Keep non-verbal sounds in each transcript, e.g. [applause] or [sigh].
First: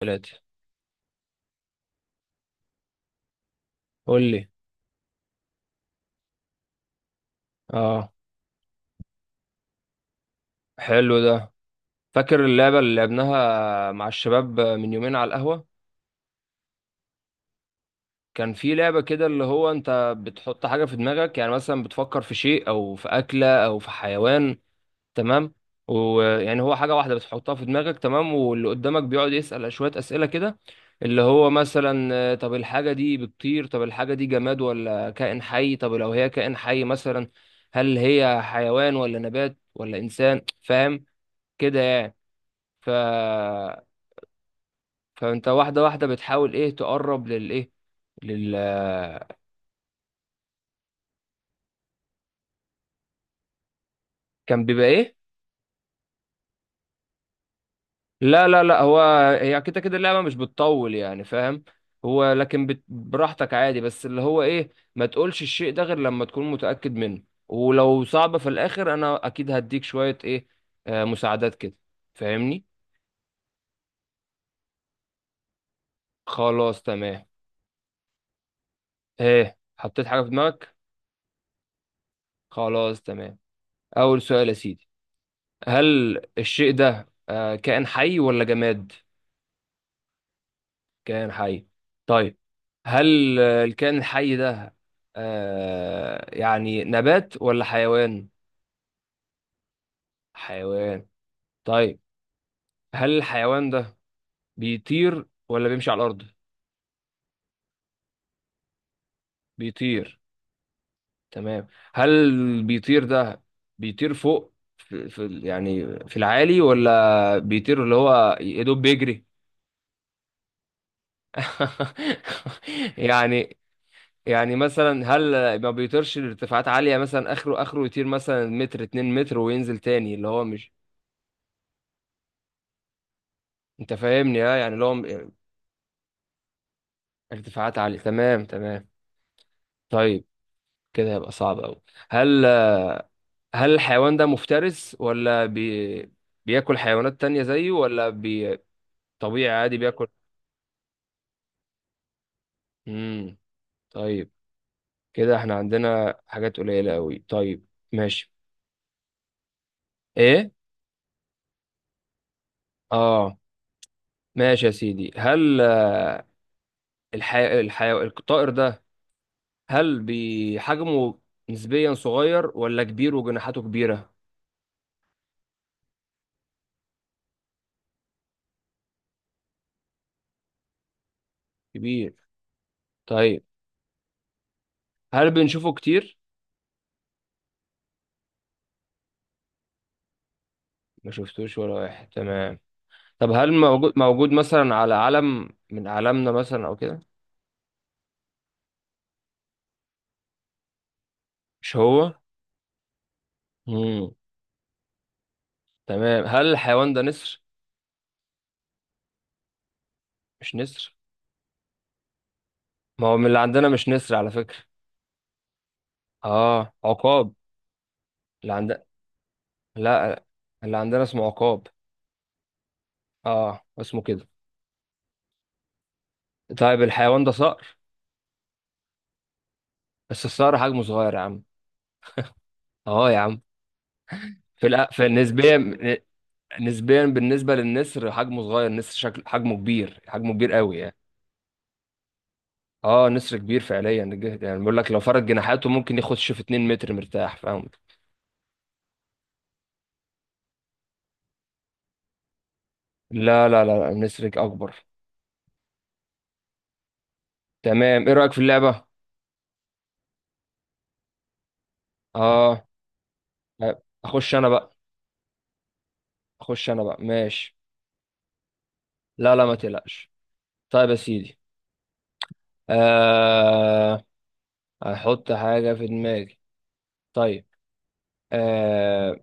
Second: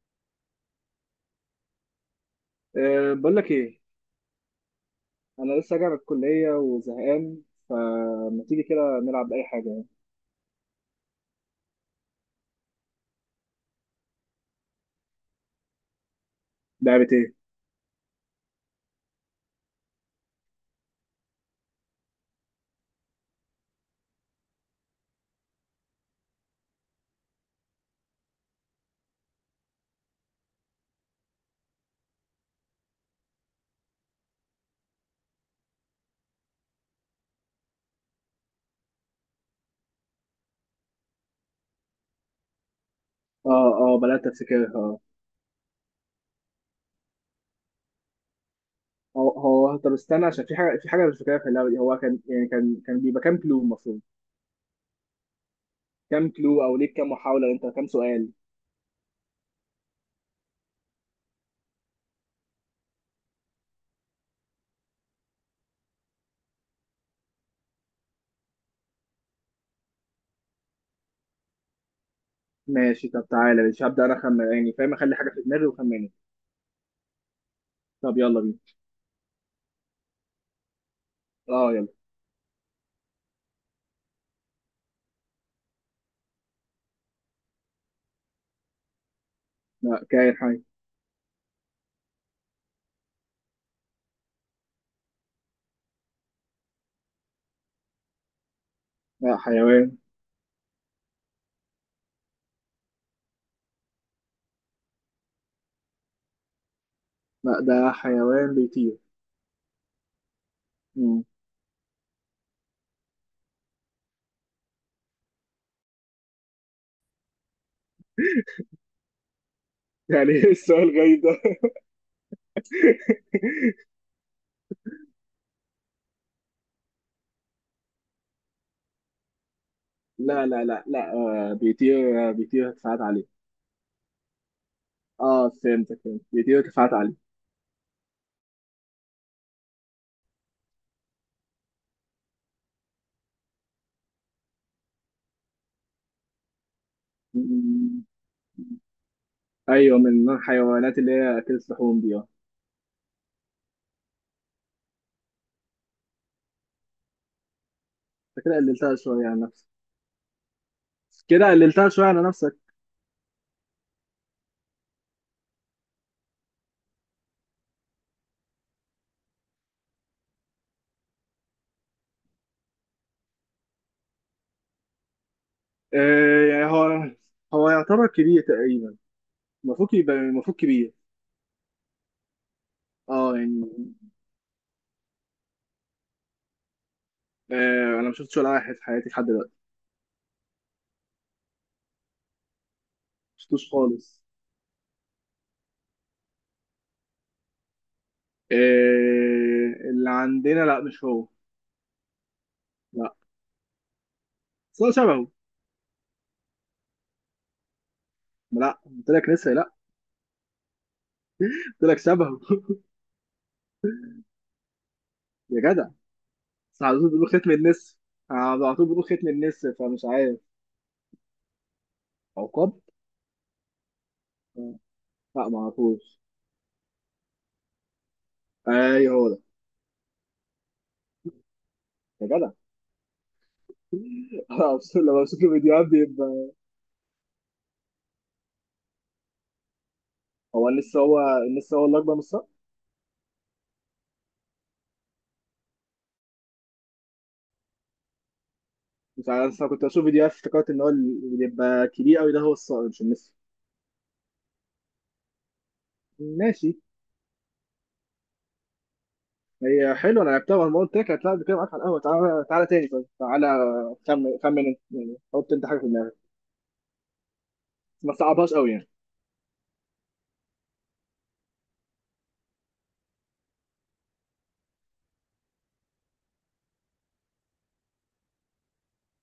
ثلاثة. أه، بقول لك ايه. قول لي. انا لسه راجع من الكليه وزهقان، اه، فما تيجي كده نلعب اي حاجه يعني. حلو ده. فاكر اللعبة اللي لعبناها مع الشباب من يومين على القهوة؟ لعبه ايه؟ كان في لعبة كده، اللي هو انت بتحط حاجة في دماغك، يعني مثلا بتفكر في شيء او في أكلة او في حيوان. تمام؟ ويعني هو حاجة واحدة بتحطها في دماغك، تمام، واللي قدامك بيقعد يسأل شوية أسئلة كده، اللي هو مثلا طب الحاجة دي بتطير، طب الحاجة دي جماد ولا كائن حي، طب لو هي كائن حي مثلا هل هي حيوان ولا نبات ولا إنسان، فاهم؟ كده يعني. ف اه اه، بدات افتكرها. اه فانت واحده واحده بتحاول ايه، تقرب للايه لل هو طب استنى، عشان في حاجه مش فاكرها في اللعبه دي. هو كان يعني كان بيبقى كام كلو المفروض؟ كان بيبقى ايه؟ كام كلو؟ او ليك كام محاوله؟ انت كام سؤال؟ لا لا لا، هو هي كده كده اللعبه مش بتطول يعني، فاهم؟ هو لكن براحتك عادي، بس اللي هو ايه، ما تقولش الشيء ده غير لما تكون متاكد منه، ولو صعبه في الاخر انا اكيد هديك شويه ايه، آه، مساعدات كده. فاهمني؟ ماشي. طب تعالى، مش هبدا انا خمن يعني، فاهم؟ اخلي حاجه في دماغي وخمنها. خلاص تمام. طب يلا بينا. ايه حطيت حاجه في دماغك؟ اه يلا. خلاص تمام. اول سؤال يا سيدي، هل الشيء ده كائن حي ولا جماد؟ لا، كائن حي. كائن حي. طيب، هل الكائن الحي ده يعني نبات ولا حيوان؟ لا، حيوان. حيوان. طيب، هل الحيوان ده بيطير ولا بيمشي على الأرض؟ لا، ده حيوان بيطير. بيطير. مم. تمام. هل بيطير ده بيطير فوق في يعني في العالي، ولا بيطير اللي هو يا دوب بيجري؟ يعني [laughs] ايه السؤال غريب ده؟ [laughs] يعني. [laughs] يعني مثلا هل ما بيطيرش لارتفاعات عالية، مثلا اخره اخره يطير مثلا متر، اتنين متر وينزل تاني، اللي هو لا لا مش، لا لا، بيطير، بيطير كفاءات عالية. انت فاهمني؟ ها يعني، لو اه فهمتك، فهمت بيطير كفاءات عالية. ارتفاعات عالية. تمام تمام. طيب، كده هيبقى صعب أوي. هل هل الحيوان ده مفترس، ولا بياكل حيوانات تانية زيه، م- ولا طبيعي عادي ايوه، بياكل؟ من الحيوانات اللي هي اكلت لحوم دي. اه امم. طيب كده احنا عندنا حاجات قليلة أوي، طيب. ماشي. انت كده قللتها شوية عن نفسك، ايه. كده قللتها شوية على نفسك. اه. ماشي يا سيدي، هل الطائر ده، هل بحجمه نسبيا صغير ولا كبير وجناحاته كبيرة؟ آه يعني هو هو يعتبر كبير تقريبا، المفروض يبقى المفروض كبير. كبير. اه طيب، يعني. هل بنشوفه كتير؟ آه، انا ما شفتش ولا واحد في حياتي لحد دلوقتي. ما شفتوش ولا واحد، تمام. طب ما هل شفتوش موجود خالص. موجود مثلا على علم من أعلامنا مثلا أو كده؟ آه، اللي عندنا لا مش هو، مش هو. لا. مم. بس هو شبهه. تمام. هل الحيوان ده نسر؟ لا، قلت لك لسه لا. مش نسر؟ قلت لك شبهه. ما هو من اللي عندنا مش نسر على فكرة. [laughs] يا جدع، اه بس على طول بيقولوا عقاب. ختم النسر، اللي على عندنا. طول بيقولوا ختم النسر، فمش لا. عارف. اللي عندنا اسمه عقاب. عقاب؟ اه اسمه كده. آه. لا ما اعرفوش. طيب الحيوان ده صقر؟ ايوه هو ده. بس الصقر حجمه صغير يا عم. يا جدع اه يا عم. [laughs] في انا الأ... مبسوط في لما بشوف نسبيا الفيديوهات بيبقى. نسبيا بالنسبة للنسر حجمه صغير، النسر شكل حجمه كبير، حجمه كبير هو قوي يعني. النسر النسر هو اللي اكبر من الصقر. اه، نسر كبير فعليا، يعني بيقول لك لو فرد جناحاته ممكن يخش في 2 متر مرتاح، فاهم؟ مش عارف، أنا كنت بشوف فيديوهات، افتكرت ان هو اللي بيبقى كبير قوي ده هو الصقر مش النسر. لا لا لا لا، النسر اكبر. ماشي. تمام، ايه رأيك في اللعبة؟ هي حلوه، انا لعبتها، وانا قلت لك هتلعب كده معاك على القهوه. تعالى اه. تعالى تاني، طيب تعالى. خمن اخش انا خمن بقى. انت يعني، حط انت حاجه في دماغك. ماشي. بس ما تصعبهاش قوي يعني. لا لا ما تقلقش. طيب يا سيدي، آه هحط حاجة في دماغي. طيب، آه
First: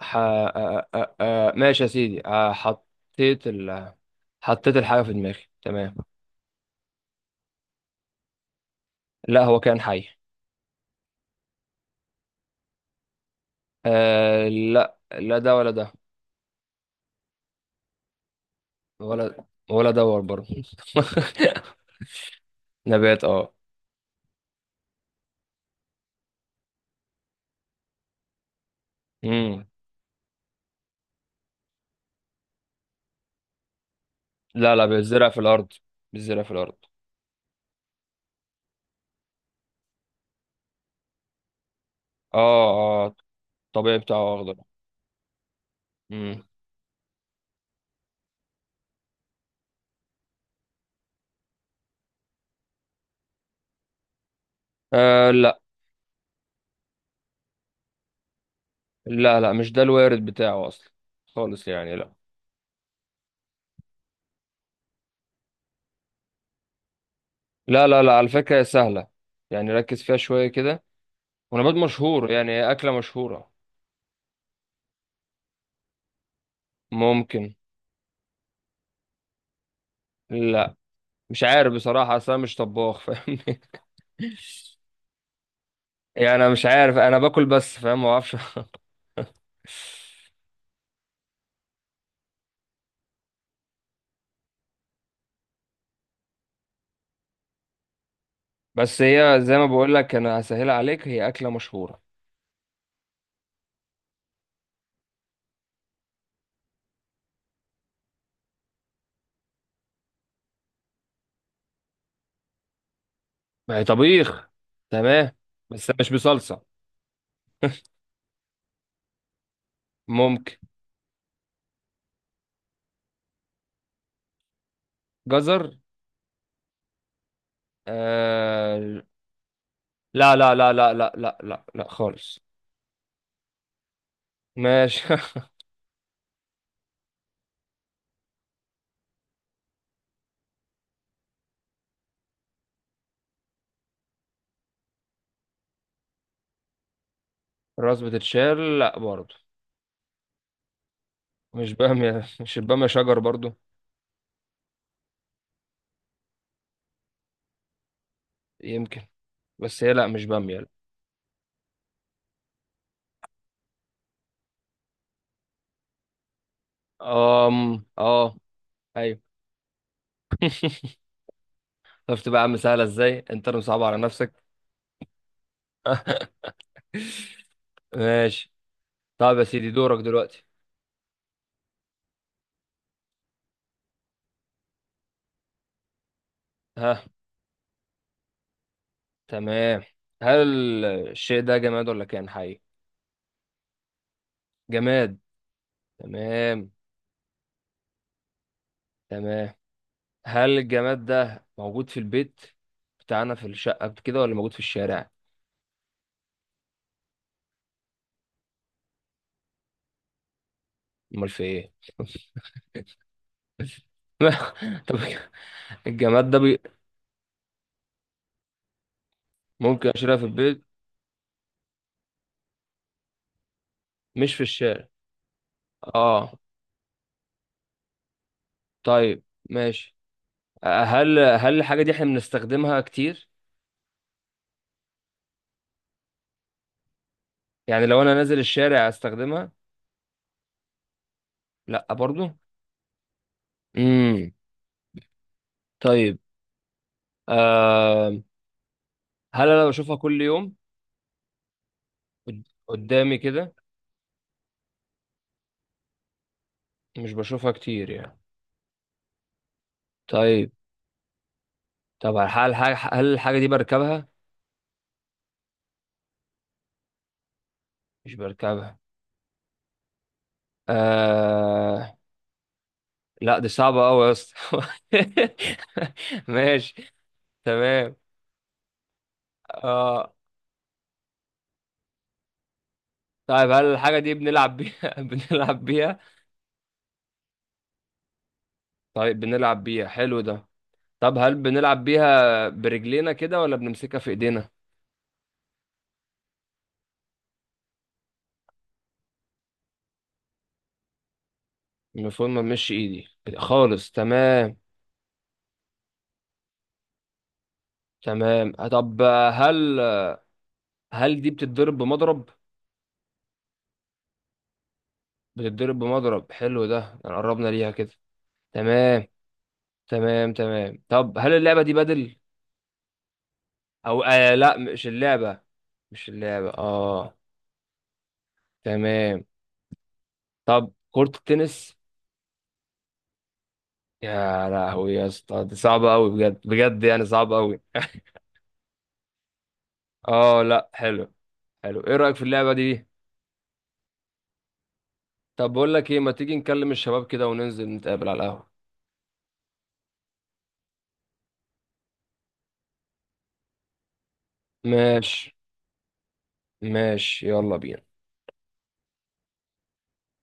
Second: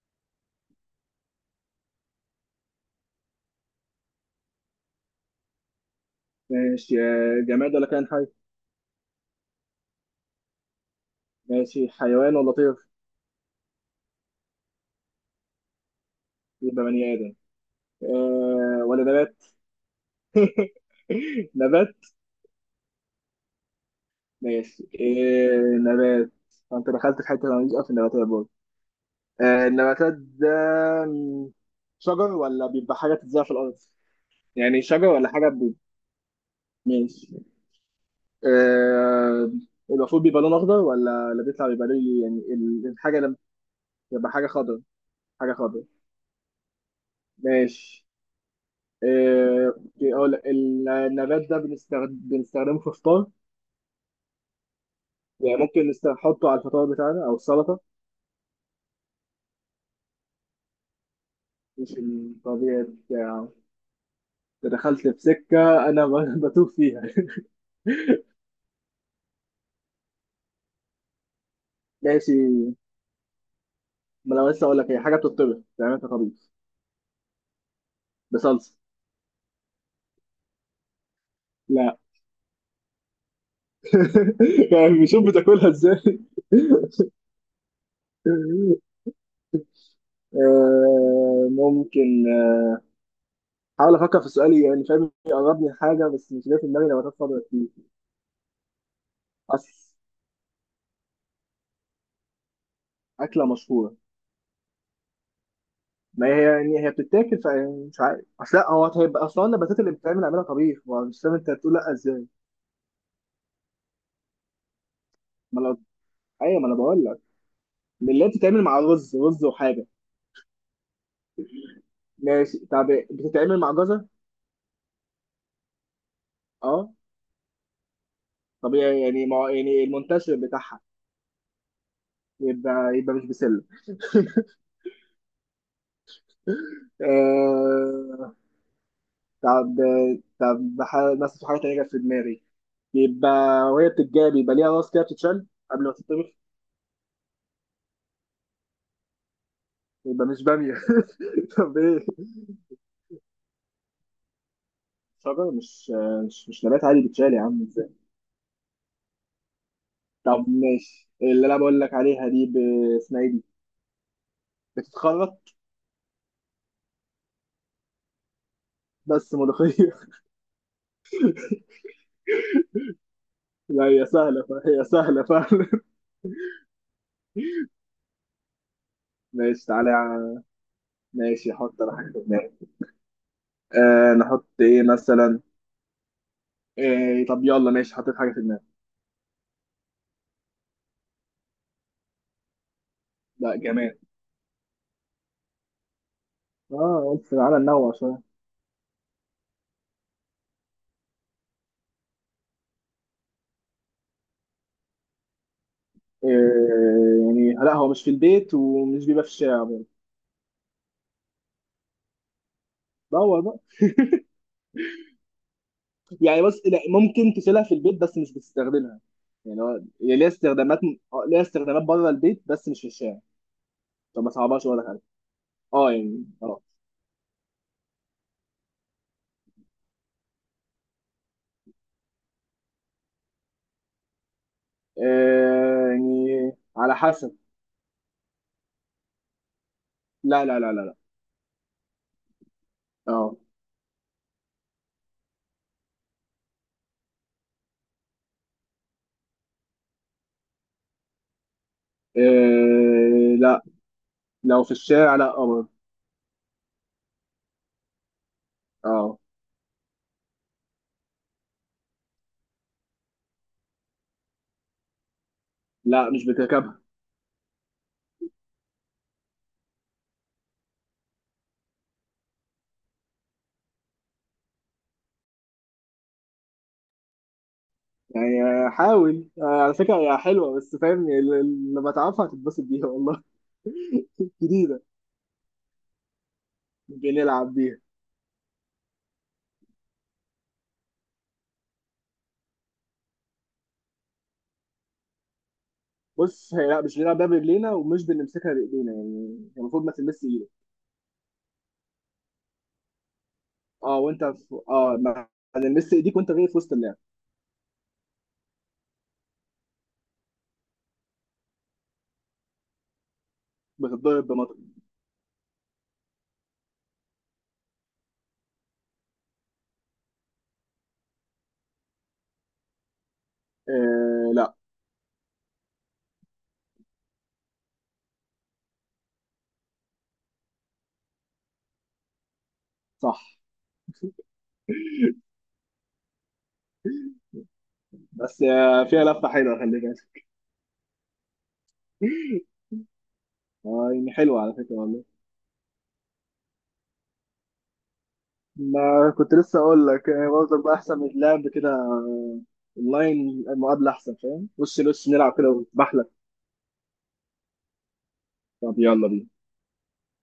ح... آه آه آه آه، ماشي يا سيدي، آه، حطيت الحاجة في دماغي، تمام. ماشي. آه، جماد ولا كائن حي؟ لا هو كان حي. ماشي، حيوان ولا طير؟ آه لا لا، ده ولا ده. يبقى بني ادم آه، ولا نبات؟ ولا، دور برضه [laughs] [laughs] نبات؟ نبات اه. ماشي آه، نبات. انت دخلت في حته انا ماليش قوي في النباتات برضه. امم. آه، النباتات ده م، شجر ولا بيبقى حاجه تتزرع في الارض؟ لا يعني لا، شجر بيتزرع ولا في حاجه الارض. بي...؟ بيتزرع في الارض ماشي آه، المفروض بيبقى لون اخضر، ولا اللي بيطلع بيبقى ليه؟ يعني اه. اه، الحاجه لما الطبيعي بتبقى بتاعه حاجه اخضر. خضر، حاجه خضر. امم. ماشي. آه أوكي، اقول لك، النبات ده بنستخدمه في فطار؟ آه يعني لا ممكن نحطه على الفطار بتاعنا او السلطه؟ لا لا، مش ده الوارد بتاعه اصلا خالص، مش يعني لا. الطبيعي بتاعه؟ انت دخلت في سكة أنا بتوه فيها لا لا لا، على فكرة هي سهلة، يعني ركز فيها شوية كده، ونبات [laughs] مشهور ماشي. يعني، هي أكلة مشهورة. ما أنا لسه أقول لك، هي حاجة بتطبخ، تعملها أنت طبيخ ممكن. بصلصة؟ لا، مش عارف لا بصراحة، أصل أنا مش طباخ، فاهمني؟ [laughs] يعني بشوف بتاكلها إزاي [laughs] [laughs] يعني أنا مش عارف، أنا باكل بس فاهم، ما أعرفش [laughs] آه، ممكن آه، حاول أفكر في سؤالي يعني، فاهم؟ يقربني حاجة، بس مش جاي في دماغي، نباتات خضرا كتير. بس هي زي ما بقول أصل لك، انا هسهلها عليك، هي اكله مشهوره. أكلة مشهورة، ما هي يعني هي بتتاكل، فمش عارف أصل. لا، هو هيبقى أصلا النباتات اللي بتتعمل أعملها طبيخ، ما مش فاهم أنت هتقول لا إزاي. ما هي طبيخ، تمام. ما أنا. بس مش أيوه ما أنا بصلصه. بقول لك، من اللي هي بتتعمل مع رز وحاجه. ممكن. ماشي، طب بتتعمل مع جزر؟ جزر. اه، طبيعي آه... يعني، ما يعني لا المنتشر لا لا بتاعها. لا لا لا لا لا خالص. يبقى، يبقى مش بسله [laughs] ماشي [laughs] آه... طب، طب بس في حاجه تانيه جت في دماغي. يبقى، وهي بتتجاب يبقى ليها راس كده بتتشال قبل ما تتطبخ. الراس بتتشال، لا برضه. يبقى مش باميه؟ [laughs] مش طب ايه؟ باميه؟ مش الباميه شجر برضه؟ شجره مش، مش نبات عادي بتشال يا عم ازاي؟ يمكن. بس هي لا، مش طب باميه لا. ماشي، اللي انا بقول لك عليها دي اسمها ايه دي، بتتخرط، أم اه. ايوه. بس ملوخيه. شفت بقى يا عم، سهله ازاي، انت اللي [laughs] مصعب لا على هي نفسك سهله، فهي سهله فعلا. [laughs] ماشي. طب يا ماشي، سيدي تعالى دورك دلوقتي. ماشي، حط انا حاجه في دماغي. آه، نحط ايه مثلا؟ ها. إيه طب يلا، ماشي، حطيت حاجه في دماغي. تمام. هل الشيء ده جماد ولا كائن حي؟ لا جمال. جماد. تمام اه قلت تعالى ننوع شويه. تمام. هل الجماد ده موجود في البيت بتاعنا في الشقة كده، ولا موجود في الشارع؟ إيه؟ يعني لا، هو مش في البيت، ومش بيبقى في الشارع برضه. امال في ايه؟ دور بقى. [laughs] طب الجماد ده يعني بس لا، ممكن تشيلها في البيت بس مش بتستخدمها، يعني هو. ممكن اشتريها هي في ليها البيت. استخدامات، آه، ليها استخدامات بره البيت بس مش في الشارع. طب ما مش في صعبهاش ولا الشارع. حاجه. اه يعني اه. اه. طيب، ماشي. هل الحاجة دي احنا بنستخدمها كتير؟ آه، يعني على حسب. يعني لو انا نازل الشارع استخدمها؟ لا لا لا لا لا. لا برضو. اه. امم. طيب، آه... هل انا بشوفها كل يوم إيه؟ قدامي كده؟ لا. لو في الشارع، لا قمر. مش بشوفها كتير يعني. اه. طيب. طب هل الحاجة دي بركبها؟ لا، مش بتركبها. مش بركبها. آه... لا دي صعبة أوي يا اسطى [laughs] ماشي. تمام. يعني آه، حاول آه، على فكرة آه... هي حلوة، بس فاهم؟ لما تعرفها هتتبسط بيها والله. طيب هل الحاجة دي [laughs] بنلعب جديدة. بيها؟ [laughs] بنلعب بيها؟ مش بنلعب بيها. طيب بنلعب بيها، حلو ده. طب هل بنلعب بيها برجلينا كده ولا بنمسكها في ايدينا؟ بص، هي لا مش بنلعب بيها برجلينا، ومش بنمسكها بإيدينا، يعني هي المفروض ما تلمس إيدك. المفروض ما بنمشي ايدي خالص، اه وأنت في... تمام. اه، ما تلمس إيديك وأنت جاي في وسط اللعب. تمام، طب هل هل دي بتتضرب بمضرب؟ بتتضرب بمطر. بتتضرب بمضرب، حلو ده، يعني قربنا ليها كده. تمام. تمام تمام، طب هل اللعبة دي بدل، او آه آه لا. لا، مش اللعبة، مش اللعبة اه. تمام. طب كرة التنس؟ صح [laughs] يا لهوي يا اسطى، دي صعبة قوي بجد بجد، يعني صعبة قوي [laughs] بس آه، فيها لفة حلوة خلي بالك. اه لا حلو. حلو، ايه رأيك في اللعبة [laughs] دي؟ آه، يعني حلوة على فكرة والله. طب بقول لك ايه، ما تيجي نكلم الشباب كده وننزل نتقابل على القهوة؟ ما كنت لسه اقول لك، يعني برضه بقى احسن من اللعب كده اونلاين، المقابله احسن، فاهم؟ وش لوش نلعب ماشي. كده وبحلك. ماشي يلا بينا. طب يلا بينا.